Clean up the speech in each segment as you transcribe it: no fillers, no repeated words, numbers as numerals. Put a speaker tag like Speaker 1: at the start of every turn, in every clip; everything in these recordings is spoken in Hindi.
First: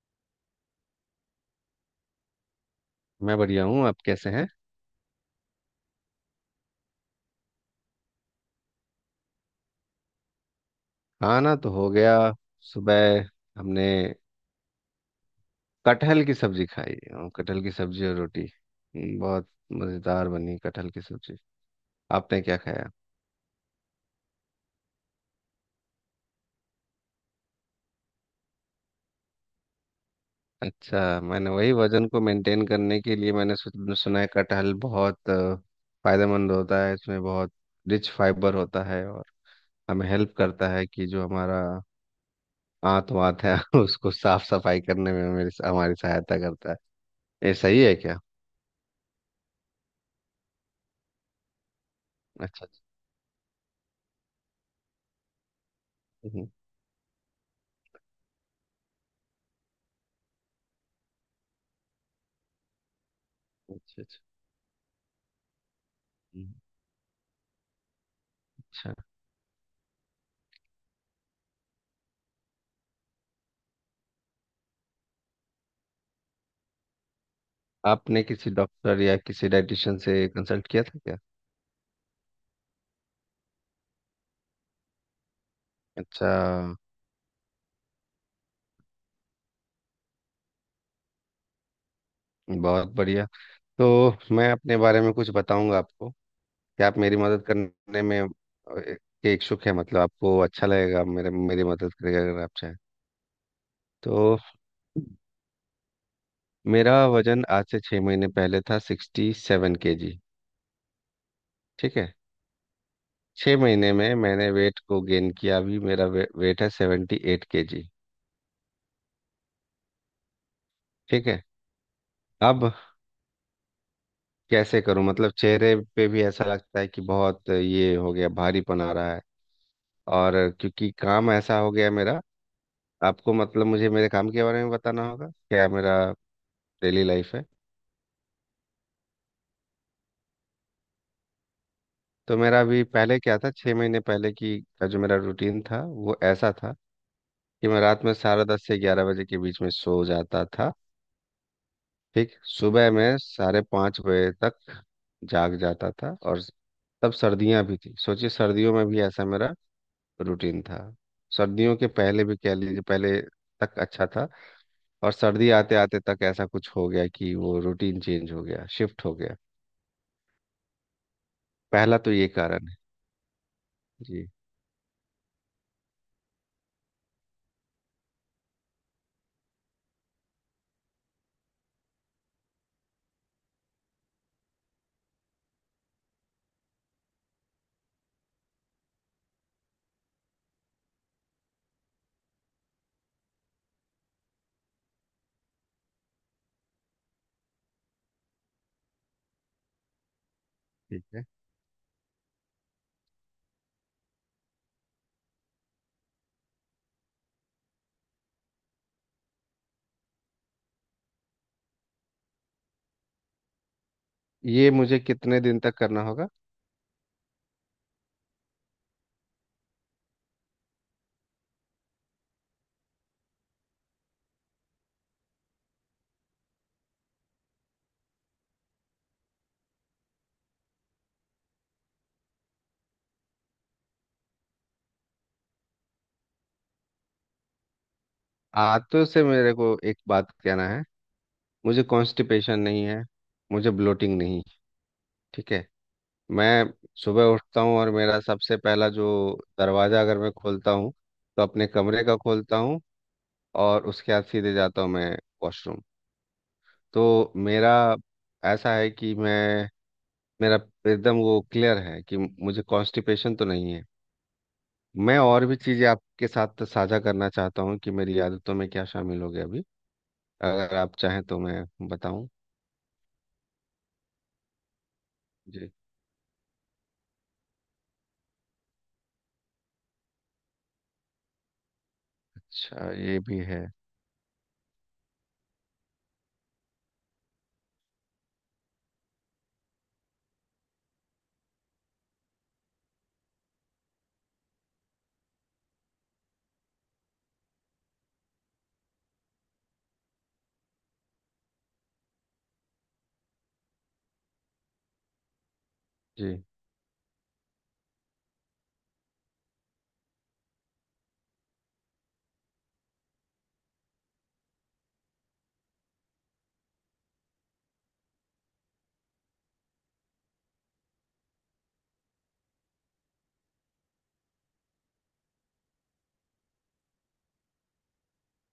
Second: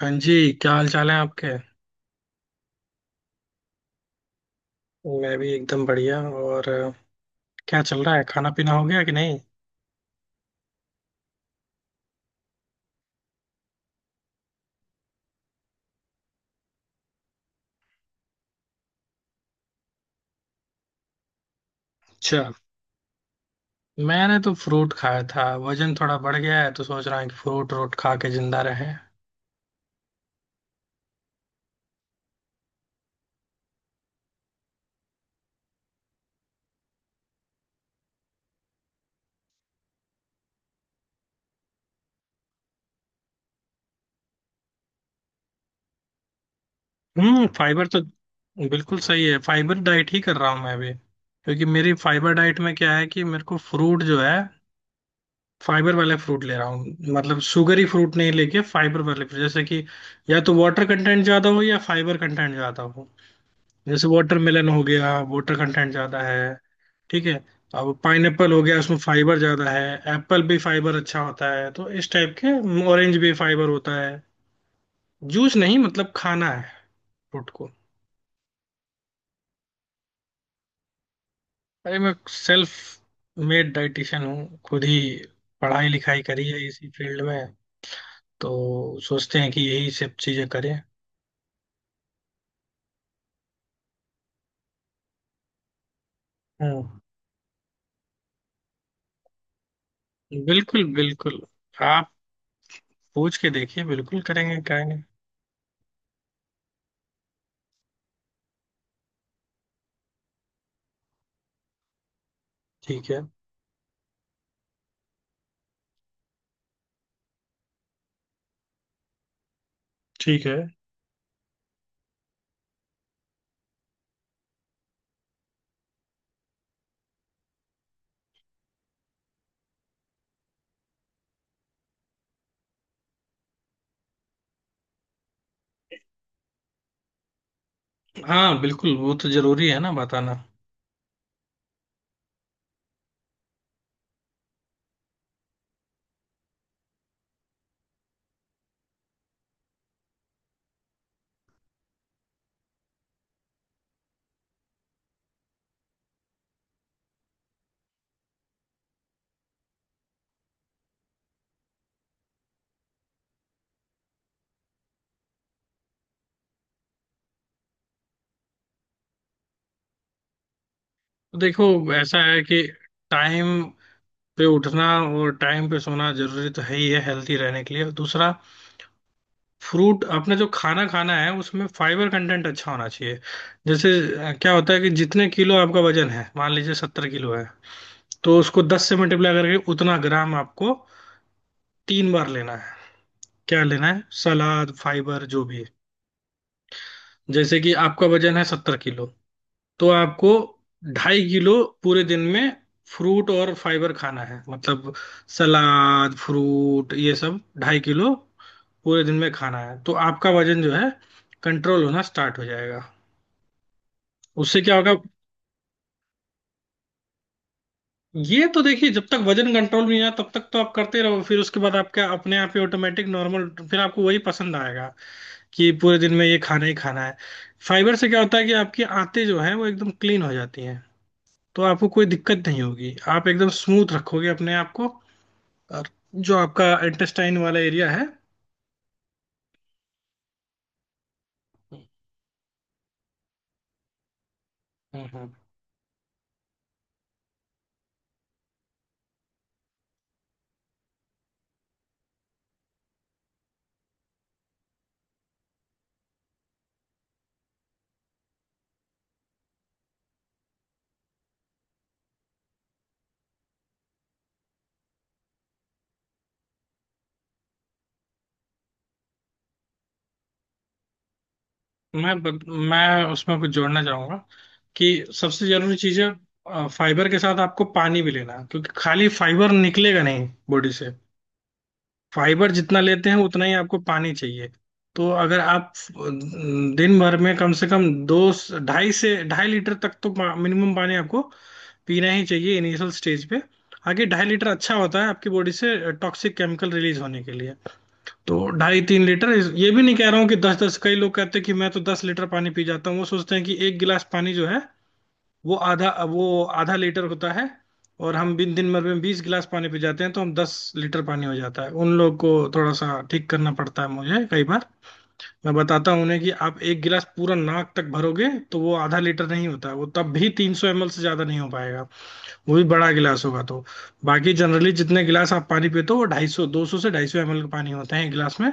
Speaker 1: हाँ जी। क्या हाल चाल है आपके?
Speaker 2: मैं बढ़िया हूँ। आप कैसे हैं?
Speaker 1: मैं भी एकदम बढ़िया। और क्या चल रहा है, खाना पीना हो गया कि नहीं?
Speaker 2: खाना तो हो गया। सुबह हमने कटहल की सब्जी खाई, और कटहल की सब्जी और रोटी। बहुत मज़ेदार बनी कटहल की सब्जी। आपने
Speaker 1: अच्छा।
Speaker 2: क्या खाया?
Speaker 1: मैंने तो फ्रूट खाया था, वजन थोड़ा बढ़ गया है तो सोच रहा हूँ कि फ्रूट रोट खा के जिंदा रहे।
Speaker 2: अच्छा, मैंने वही वजन को मेंटेन करने के लिए मैंने सुना है कटहल बहुत फायदेमंद होता है। इसमें बहुत रिच फाइबर होता है, और हमें हेल्प करता है कि जो हमारा आंत वात है उसको साफ सफाई करने में मेरी हमारी सहायता करता है।
Speaker 1: हम्म।
Speaker 2: ये सही
Speaker 1: फाइबर
Speaker 2: है
Speaker 1: तो
Speaker 2: क्या?
Speaker 1: बिल्कुल सही है, फाइबर डाइट ही कर रहा हूँ मैं भी क्योंकि मेरी फाइबर डाइट
Speaker 2: अच्छा
Speaker 1: में
Speaker 2: अच्छा।
Speaker 1: क्या है कि मेरे को फ्रूट जो है फाइबर वाले फ्रूट
Speaker 2: हम्म,
Speaker 1: ले रहा हूँ, मतलब शुगरी फ्रूट नहीं लेके फाइबर वाले fruit। जैसे कि या तो वाटर कंटेंट ज्यादा हो या फाइबर कंटेंट ज्यादा हो।
Speaker 2: अच्छा
Speaker 1: जैसे
Speaker 2: अच्छा।
Speaker 1: वाटरमेलन हो गया, वाटर कंटेंट ज्यादा
Speaker 2: हम्म।
Speaker 1: है। ठीक है। अब पाइनएप्पल हो गया,
Speaker 2: अच्छा।
Speaker 1: उसमें फाइबर ज्यादा है। एप्पल भी फाइबर अच्छा होता है तो इस टाइप के। ऑरेंज भी फाइबर होता है। जूस नहीं, मतलब खाना है फ्रूट को।
Speaker 2: आपने किसी डॉक्टर या किसी डाइटिशियन से कंसल्ट किया था क्या?
Speaker 1: अरे मैं सेल्फ मेड डाइटिशियन हूँ, खुद ही पढ़ाई लिखाई
Speaker 2: अच्छा।
Speaker 1: करी है इसी फील्ड में। तो सोचते हैं कि यही सब चीजें करें।
Speaker 2: बहुत बढ़िया। तो मैं अपने बारे में कुछ बताऊंगा आपको। क्या
Speaker 1: हम्म।
Speaker 2: आप मेरी मदद करने में के इच्छुक है? मतलब आपको अच्छा
Speaker 1: बिल्कुल
Speaker 2: लगेगा मेरे
Speaker 1: बिल्कुल।
Speaker 2: मेरी मदद
Speaker 1: आप
Speaker 2: करेगा अगर आप चाहें।
Speaker 1: पूछ के देखिए,
Speaker 2: तो
Speaker 1: बिल्कुल करेंगे क्या नहीं।
Speaker 2: मेरा वजन आज से 6 महीने पहले था 67 kg। ठीक है?
Speaker 1: ठीक है।
Speaker 2: 6 महीने में मैंने वेट को गेन किया, अभी मेरा वेट है 78 kg।
Speaker 1: ठीक है।
Speaker 2: ठीक है। अब कैसे करूं? मतलब चेहरे पे भी ऐसा लगता है कि बहुत ये हो गया, भारीपन आ रहा है। और क्योंकि काम ऐसा हो गया मेरा, आपको मतलब मुझे मेरे काम के बारे में बताना होगा क्या मेरा डेली लाइफ है।
Speaker 1: हाँ बिल्कुल, वो तो जरूरी है ना बताना।
Speaker 2: तो मेरा अभी पहले क्या था, 6 महीने पहले की का जो मेरा रूटीन था, वो ऐसा था कि मैं रात में 10:30 से 11 बजे के बीच में सो जाता था। ठीक। सुबह में 5:30 बजे तक जाग जाता था। और तब सर्दियां भी थी, सोचिए सर्दियों में भी ऐसा मेरा रूटीन था। सर्दियों के पहले भी कह लीजिए, पहले तक अच्छा था। और सर्दी आते आते तक ऐसा कुछ हो गया कि वो रूटीन चेंज हो गया, शिफ्ट हो गया।
Speaker 1: देखो,
Speaker 2: पहला तो
Speaker 1: ऐसा
Speaker 2: ये
Speaker 1: है कि
Speaker 2: कारण है।
Speaker 1: टाइम
Speaker 2: जी।
Speaker 1: पे उठना और टाइम पे सोना जरूरी तो है ही है हेल्थी रहने के लिए, और दूसरा फ्रूट अपने जो खाना खाना है उसमें फाइबर कंटेंट अच्छा होना चाहिए। जैसे क्या होता है कि जितने किलो आपका वजन है, मान लीजिए 70 किलो है तो उसको 10 से मल्टीप्लाई करके उतना ग्राम आपको तीन बार लेना है। क्या लेना है? सलाद, फाइबर, जो भी। जैसे कि आपका वजन है 70 किलो, तो आपको
Speaker 2: ठीक है।
Speaker 1: 2.5 किलो पूरे दिन में फ्रूट और फाइबर खाना है, मतलब सलाद, फ्रूट, ये सब 2.5 किलो पूरे दिन में खाना है तो आपका वजन जो है कंट्रोल होना स्टार्ट हो जाएगा। उससे
Speaker 2: ये
Speaker 1: क्या होगा?
Speaker 2: मुझे कितने दिन तक करना होगा?
Speaker 1: ये तो देखिए, जब तक वजन कंट्रोल नहीं आया तब तक तो आप करते रहो, फिर उसके बाद आपका अपने आप ही ऑटोमेटिक नॉर्मल, फिर आपको वही पसंद आएगा कि पूरे दिन में ये खाना ही खाना है। फाइबर से क्या होता है कि आपकी आंतें जो हैं वो एकदम क्लीन हो जाती हैं, तो आपको कोई दिक्कत नहीं होगी, आप एकदम स्मूथ रखोगे अपने आप को, और जो आपका इंटेस्टाइन वाला एरिया है।
Speaker 2: आंतों से मेरे को एक बात कहना है, मुझे कॉन्स्टिपेशन नहीं है, मुझे ब्लोटिंग नहीं।
Speaker 1: हम्म, हम्म।
Speaker 2: ठीक है। मैं सुबह उठता हूँ और मेरा सबसे पहला जो दरवाज़ा अगर मैं खोलता हूँ तो अपने कमरे का खोलता हूँ, और उसके बाद सीधे जाता हूँ मैं वॉशरूम। तो मेरा ऐसा है कि मैं, मेरा एकदम वो क्लियर है कि मुझे कॉन्स्टिपेशन तो नहीं है। मैं और भी चीज़ें आपके साथ साझा करना चाहता हूँ कि मेरी आदतों में क्या शामिल हो गया अभी। अगर आप चाहें तो मैं
Speaker 1: मैं
Speaker 2: बताऊं।
Speaker 1: ब- मैं उसमें कुछ जोड़ना चाहूंगा कि सबसे
Speaker 2: जी।
Speaker 1: जरूरी चीज है, फाइबर के साथ आपको पानी भी लेना है, क्योंकि खाली फाइबर निकलेगा नहीं बॉडी से। फाइबर जितना
Speaker 2: अच्छा,
Speaker 1: लेते हैं
Speaker 2: ये भी
Speaker 1: उतना ही
Speaker 2: है।
Speaker 1: आपको पानी चाहिए। तो अगर आप दिन भर में कम से कम दो, 2.5 से 2.5 लीटर तक तो मिनिमम पानी आपको पीना ही चाहिए इनिशियल स्टेज पे। आगे 2.5 लीटर अच्छा होता है आपकी बॉडी से टॉक्सिक केमिकल रिलीज होने के लिए। तो 2.5 से 3 लीटर, ये भी नहीं कह रहा हूँ कि दस दस। कई लोग कहते हैं कि मैं तो 10 लीटर पानी पी जाता हूँ, वो सोचते हैं कि एक गिलास पानी जो है वो आधा वो
Speaker 2: जी।
Speaker 1: आधा लीटर होता है, और हम बिन दिन भर में 20 गिलास पानी पी जाते हैं तो हम 10 लीटर पानी हो जाता है। उन लोग को थोड़ा सा ठीक करना पड़ता है मुझे कई बार। मैं बताता हूँ उन्हें कि आप एक गिलास पूरा नाक तक भरोगे तो वो आधा लीटर नहीं होता है, वो तब भी 300 ml से ज्यादा नहीं हो पाएगा। वो भी बड़ा गिलास होगा तो। बाकी जनरली जितने गिलास आप पानी पीते हो वो 250, 200 से 250 ml का पानी होता है एक गिलास में।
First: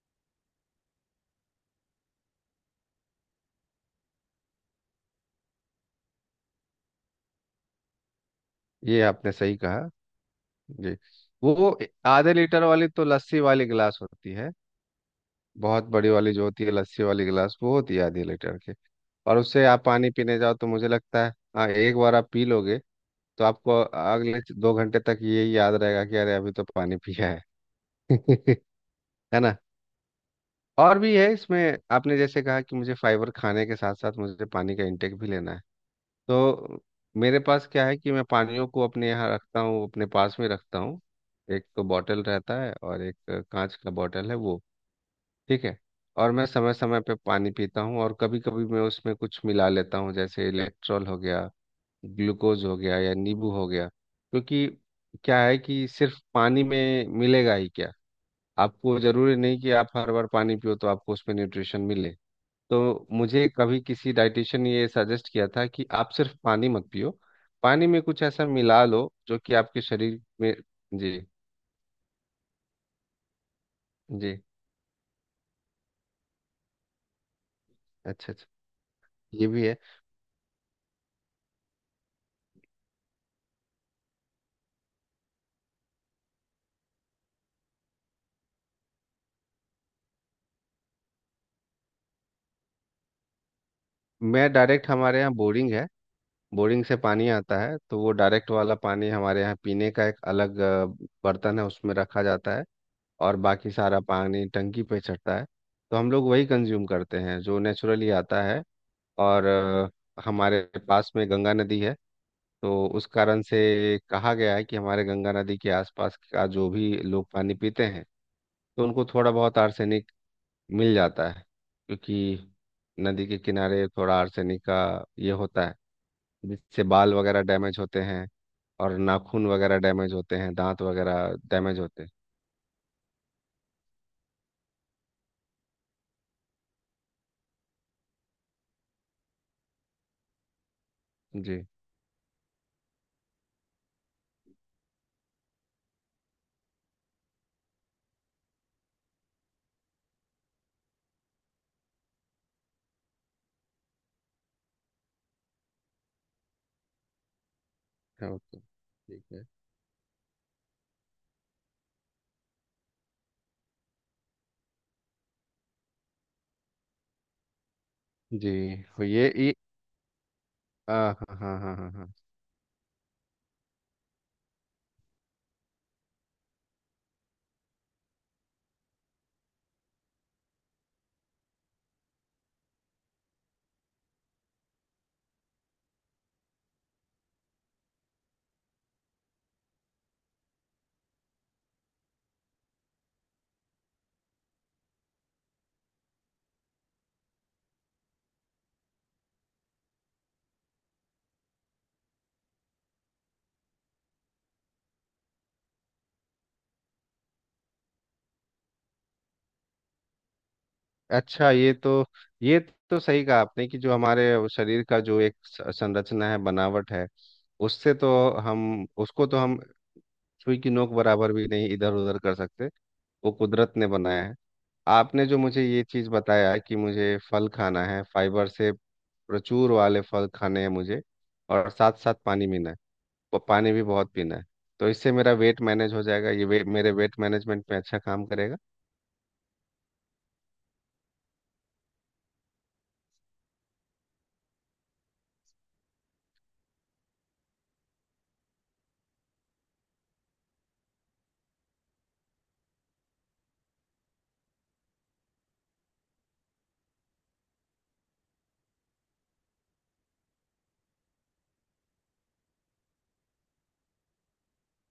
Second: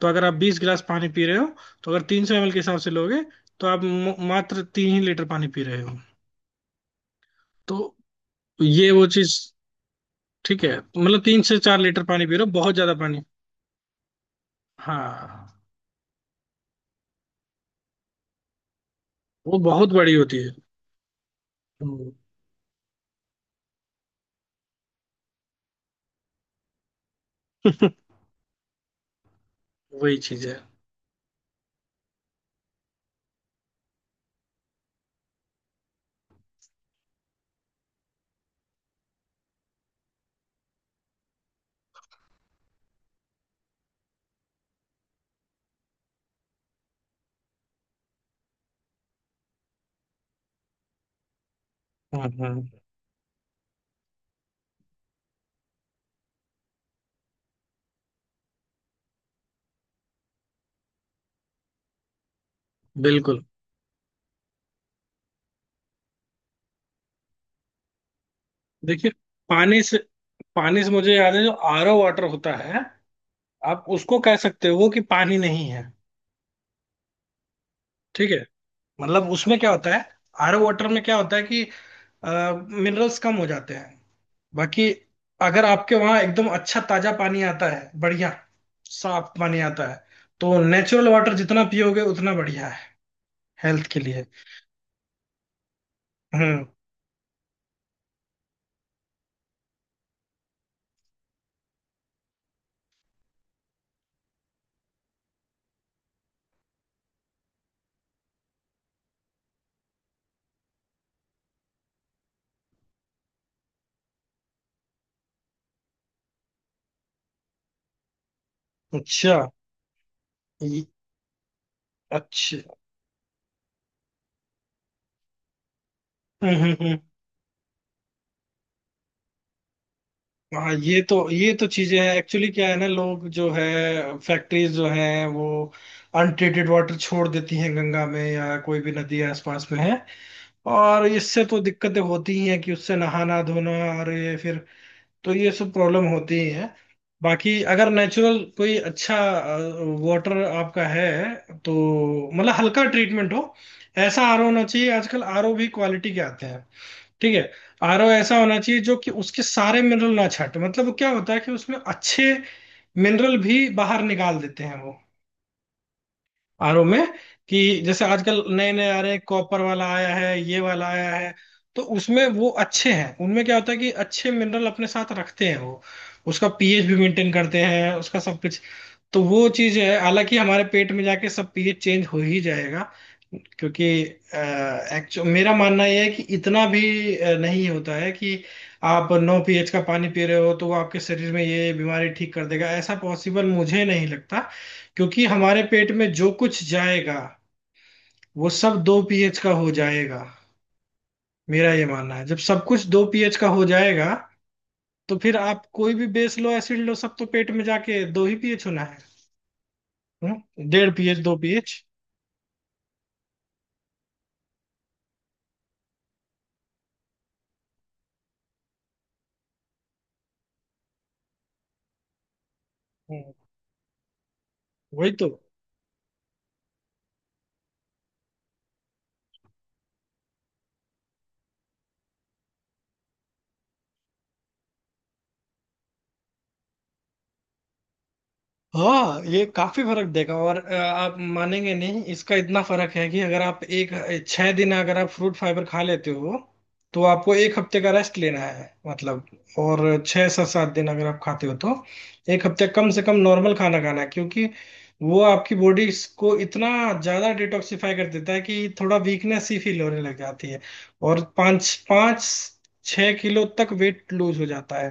Speaker 1: तो अगर आप 20 गिलास पानी पी रहे हो, तो अगर 300 ml के हिसाब से लोगे, तो आप मात्र 3 ही लीटर पानी पी रहे हो। तो ये
Speaker 2: ये
Speaker 1: वो
Speaker 2: आपने
Speaker 1: चीज।
Speaker 2: सही कहा।
Speaker 1: ठीक है,
Speaker 2: जी।
Speaker 1: मतलब तीन से चार
Speaker 2: वो
Speaker 1: लीटर पानी पी
Speaker 2: आधे
Speaker 1: रहे हो,
Speaker 2: लीटर
Speaker 1: बहुत
Speaker 2: वाली
Speaker 1: ज्यादा
Speaker 2: तो
Speaker 1: पानी।
Speaker 2: लस्सी वाली गिलास होती है।
Speaker 1: हाँ,
Speaker 2: बहुत बड़ी वाली जो होती है लस्सी वाली गिलास, वो होती है आधे लीटर की। और
Speaker 1: वो
Speaker 2: उससे आप
Speaker 1: बहुत
Speaker 2: पानी
Speaker 1: बड़ी होती
Speaker 2: पीने
Speaker 1: है।
Speaker 2: जाओ तो मुझे लगता है, हाँ एक
Speaker 1: हम्म।
Speaker 2: बार आप पी लोगे तो आपको अगले 2 घंटे तक ये याद रहेगा कि अरे अभी तो पानी पिया है। है ना?
Speaker 1: वही चीज है।
Speaker 2: और भी है इसमें। आपने जैसे कहा कि मुझे फाइबर खाने के साथ साथ मुझे पानी का इंटेक भी लेना है। तो मेरे पास क्या है कि मैं पानियों को अपने यहाँ रखता हूँ, अपने पास में रखता हूँ। एक तो बॉटल रहता है और एक कांच का बॉटल है, वो। ठीक है। और मैं समय समय पे पानी पीता हूँ, और कभी कभी मैं उसमें कुछ मिला लेता हूँ, जैसे इलेक्ट्रॉल हो गया,
Speaker 1: हाँ हाँ।
Speaker 2: ग्लूकोज हो गया या नींबू हो गया। क्योंकि क्या है कि सिर्फ पानी में मिलेगा ही क्या? आपको जरूरी नहीं कि आप हर बार पानी पियो तो आपको उसमें न्यूट्रिशन मिले। तो
Speaker 1: बिल्कुल।
Speaker 2: मुझे कभी किसी डाइटिशियन ने ये सजेस्ट किया था कि आप सिर्फ पानी मत पियो, पानी में कुछ ऐसा मिला
Speaker 1: देखिए,
Speaker 2: लो जो कि आपके
Speaker 1: पानी से
Speaker 2: शरीर में।
Speaker 1: पानी से मुझे
Speaker 2: जी।
Speaker 1: याद है जो आरओ वाटर होता है, आप उसको
Speaker 2: जी।
Speaker 1: कह सकते हो कि पानी नहीं है। ठीक
Speaker 2: अच्छा
Speaker 1: है।
Speaker 2: अच्छा।
Speaker 1: मतलब
Speaker 2: ये
Speaker 1: उसमें
Speaker 2: भी
Speaker 1: क्या
Speaker 2: है।
Speaker 1: होता है, आरओ वाटर में क्या होता है कि मिनरल्स कम हो जाते हैं। बाकी अगर आपके वहां एकदम अच्छा ताजा पानी आता है बढ़िया, साफ पानी आता है, तो नेचुरल वाटर जितना पियोगे उतना बढ़िया है हेल्थ के लिए।
Speaker 2: मैं डायरेक्ट, हमारे यहाँ बोरिंग है।
Speaker 1: हम्म।
Speaker 2: बोरिंग से पानी आता है, तो वो डायरेक्ट वाला पानी हमारे यहाँ पीने का एक अलग बर्तन है, उसमें रखा जाता है। और बाकी सारा पानी टंकी पे चढ़ता है। तो हम लोग वही कंज्यूम करते हैं जो नेचुरली आता है। और हमारे पास में गंगा नदी है। तो उस कारण से कहा गया है कि हमारे गंगा नदी के आसपास का जो भी लोग पानी पीते हैं, तो उनको थोड़ा
Speaker 1: अच्छा
Speaker 2: बहुत आर्सेनिक
Speaker 1: ये-
Speaker 2: मिल जाता है। क्योंकि
Speaker 1: अच्छा।
Speaker 2: नदी के किनारे थोड़ा आर्सेनिक का ये होता है, जिससे बाल वगैरह डैमेज होते हैं, और नाखून वगैरह डैमेज होते हैं,
Speaker 1: हाँ,
Speaker 2: दांत वगैरह
Speaker 1: ये तो
Speaker 2: डैमेज
Speaker 1: चीजें
Speaker 2: होते
Speaker 1: हैं, एक्चुअली क्या है ना, लोग जो है फैक्ट्रीज जो हैं वो अनट्रीटेड वाटर छोड़ देती हैं गंगा में या कोई भी नदी आसपास में है, और
Speaker 2: हैं।
Speaker 1: इससे तो
Speaker 2: जी।
Speaker 1: दिक्कतें होती ही हैं कि उससे नहाना धोना और ये, फिर तो ये सब प्रॉब्लम होती ही है। बाकी अगर नेचुरल कोई अच्छा वाटर आपका है, तो मतलब हल्का ट्रीटमेंट हो, ऐसा आरओ होना चाहिए। आजकल आरओ भी क्वालिटी के आते हैं। ठीक है। आरओ
Speaker 2: हाँ,
Speaker 1: ऐसा
Speaker 2: ओके
Speaker 1: होना चाहिए जो कि
Speaker 2: ठीक है।
Speaker 1: उसके सारे मिनरल ना छांटे, मतलब वो क्या होता है कि उसमें अच्छे मिनरल भी बाहर निकाल देते हैं वो आरओ में, कि जैसे आजकल
Speaker 2: जी।
Speaker 1: नए नए आ
Speaker 2: हो
Speaker 1: रहे हैं,
Speaker 2: ये,
Speaker 1: कॉपर वाला आया है, ये वाला आया
Speaker 2: हाँ।
Speaker 1: है।
Speaker 2: हाँ हाँ हाँ
Speaker 1: तो
Speaker 2: हाँ हाँ
Speaker 1: उसमें वो अच्छे हैं, उनमें क्या होता है कि अच्छे मिनरल अपने साथ रखते हैं वो, उसका पीएच भी मेंटेन करते हैं, उसका सब कुछ। तो वो चीज है, हालांकि हमारे पेट में जाके सब पीएच चेंज हो ही जाएगा, क्योंकि एक्चुअल मेरा मानना यह है कि इतना भी नहीं होता है कि आप 9 pH का पानी पी रहे हो तो वो आपके शरीर में ये बीमारी ठीक कर देगा, ऐसा पॉसिबल मुझे नहीं लगता। क्योंकि हमारे पेट में जो कुछ जाएगा वो सब 2 pH का हो जाएगा। मेरा ये मानना है जब सब कुछ 2 pH का हो जाएगा, तो फिर आप कोई भी बेस लो एसिड लो, सब तो पेट में जाके 2 ही pH होना है। हम्म? 1.5 pH, दो
Speaker 2: अच्छा, ये
Speaker 1: पीएच
Speaker 2: तो ये तो सही कहा आपने कि जो हमारे वो शरीर का जो एक संरचना है, बनावट है, उससे तो हम उसको तो हम सुई की नोक बराबर भी नहीं इधर उधर कर सकते। वो कुदरत ने बनाया है।
Speaker 1: वही
Speaker 2: आपने
Speaker 1: तो।
Speaker 2: जो मुझे ये चीज़ बताया कि मुझे फल खाना है, फाइबर से प्रचुर वाले फल खाने हैं मुझे, और साथ साथ पानी पीना है, वो पानी भी बहुत पीना है, तो इससे मेरा वेट मैनेज हो जाएगा। ये मेरे वेट मैनेजमेंट में अच्छा काम करेगा।
Speaker 1: हाँ ये काफी फर्क देगा, और आप मानेंगे नहीं इसका, इतना फर्क है कि अगर आप एक 6 दिन अगर आप फ्रूट फाइबर खा लेते हो तो आपको एक हफ्ते का रेस्ट लेना है, मतलब, और 6 से 7 दिन अगर आप खाते हो तो एक हफ्ते कम से कम नॉर्मल खाना खाना है, क्योंकि वो आपकी बॉडी को इतना ज्यादा डिटॉक्सिफाई कर देता है कि थोड़ा वीकनेस ही फील होने लग जाती है, और पाँच पाँच 6 किलो तक वेट लूज हो जाता है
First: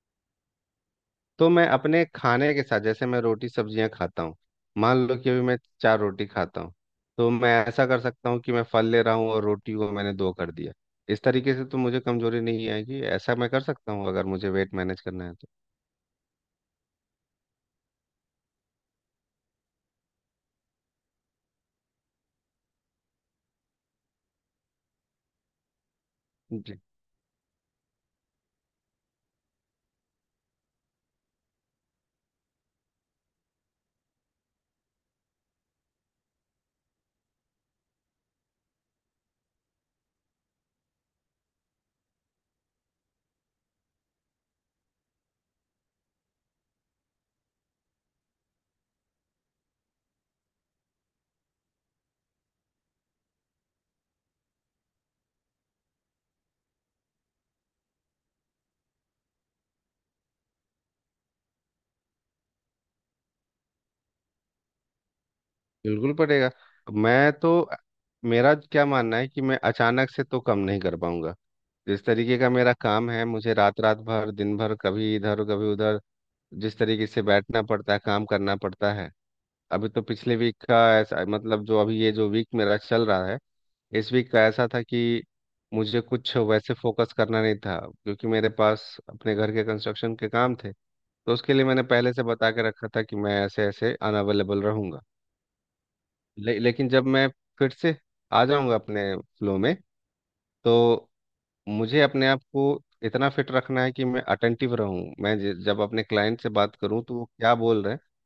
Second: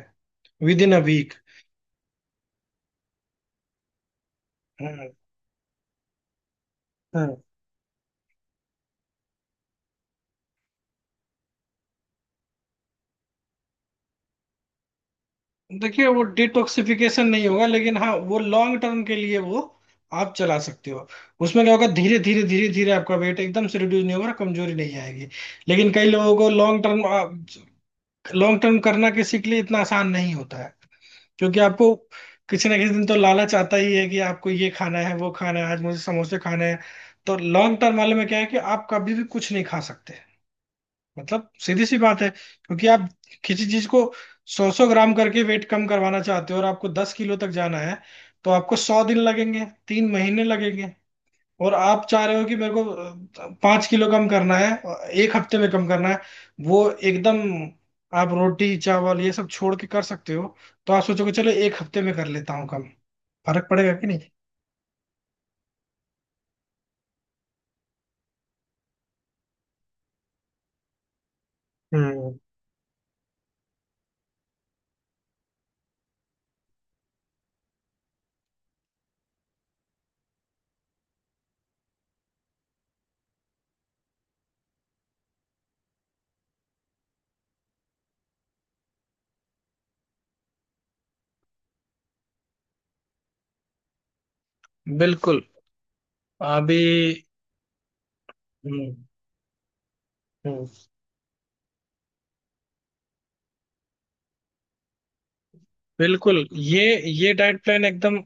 Speaker 1: विद इन अ वीक।
Speaker 2: तो मैं अपने खाने के साथ, जैसे मैं रोटी सब्जियां खाता हूँ, मान लो कि अभी मैं चार रोटी खाता हूँ, तो मैं ऐसा कर सकता हूँ कि मैं फल ले रहा हूँ और रोटी को मैंने दो कर दिया। इस तरीके से तो मुझे कमजोरी नहीं आएगी। ऐसा मैं कर सकता हूँ, अगर मुझे वेट मैनेज करना है तो।
Speaker 1: देखिए वो डिटॉक्सिफिकेशन नहीं होगा, लेकिन हाँ वो लॉन्ग टर्म के लिए वो आप चला सकते हो। उसमें क्या होगा, धीरे धीरे आपका वेट एकदम से रिड्यूस नहीं होगा, कमजोरी नहीं आएगी। लेकिन कई लोगों को
Speaker 2: जी।
Speaker 1: लॉन्ग टर्म करना किसी के लिए इतना आसान नहीं होता है, क्योंकि आपको किसी ना किसी दिन तो लालच आता ही है कि आपको ये खाना है वो खाना है, आज मुझे समोसे खाने हैं। तो लॉन्ग टर्म वाले में क्या है कि आप कभी भी कुछ नहीं खा सकते, मतलब सीधी सी बात है। क्योंकि आप किसी चीज को सौ सौ ग्राम करके वेट कम करवाना चाहते हो और आपको 10 किलो तक जाना है, तो आपको 100 दिन लगेंगे, 3 महीने लगेंगे। और आप चाह रहे हो कि मेरे को 5 किलो कम करना है, एक हफ्ते में कम करना है। वो एकदम, आप रोटी चावल ये सब छोड़ के कर सकते हो, तो आप सोचोगे चलो एक हफ्ते में कर लेता हूँ कम। फर्क पड़ेगा कि नहीं?
Speaker 2: बिल्कुल पड़ेगा। मैं तो, मेरा क्या मानना है कि मैं अचानक से तो कम नहीं कर पाऊंगा। जिस
Speaker 1: हम्म,
Speaker 2: तरीके का मेरा काम है, मुझे रात रात भर दिन भर कभी इधर कभी उधर, जिस तरीके से बैठना पड़ता है, काम करना पड़ता है। अभी तो पिछले वीक का ऐसा, मतलब जो अभी ये जो वीक मेरा चल रहा है, इस वीक का ऐसा था कि मुझे कुछ वैसे फोकस करना नहीं था, क्योंकि मेरे पास अपने घर के कंस्ट्रक्शन के काम थे। तो उसके लिए मैंने पहले से बता के रखा था कि मैं ऐसे ऐसे अनअवेलेबल रहूंगा।
Speaker 1: बिल्कुल।
Speaker 2: ले,
Speaker 1: अभी।
Speaker 2: लेकिन जब मैं फिर से आ जाऊंगा
Speaker 1: हम्म।
Speaker 2: अपने फ्लो में,
Speaker 1: हम्म,
Speaker 2: तो मुझे अपने आप को इतना फिट रखना है कि मैं अटेंटिव रहूं। मैं जब अपने क्लाइंट
Speaker 1: बिल्कुल।
Speaker 2: से बात
Speaker 1: ये
Speaker 2: करूं तो वो
Speaker 1: ये
Speaker 2: क्या
Speaker 1: डाइट
Speaker 2: बोल
Speaker 1: प्लान
Speaker 2: रहे
Speaker 1: एकदम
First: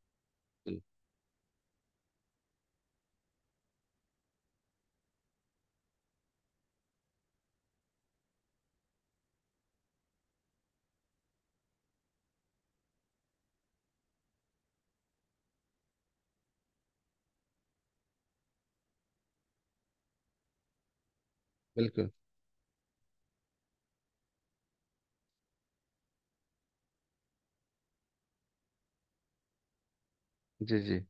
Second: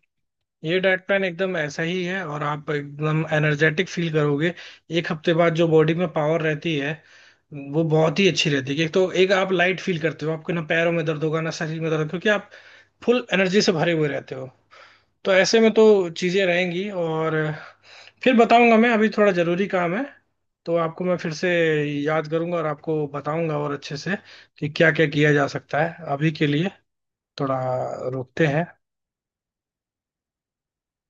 Speaker 1: ये
Speaker 2: हैं।
Speaker 1: डाइट प्लान एकदम ऐसा ही है और आप एकदम एनर्जेटिक फील करोगे, एक हफ्ते बाद जो बॉडी में पावर रहती है वो बहुत ही अच्छी रहती है। एक तो एक आप लाइट फील करते हो, आपके ना पैरों में दर्द होगा ना शरीर में दर्द होगा, क्योंकि आप फुल एनर्जी से भरे हुए रहते हो। तो ऐसे में तो चीजें रहेंगी, और फिर बताऊंगा। मैं अभी थोड़ा जरूरी काम है, तो आपको मैं फिर से
Speaker 2: बिल्कुल।
Speaker 1: याद करूंगा और आपको बताऊंगा और अच्छे से, कि क्या क्या किया जा सकता है। अभी के लिए थोड़ा रोकते हैं।
Speaker 2: जी जी।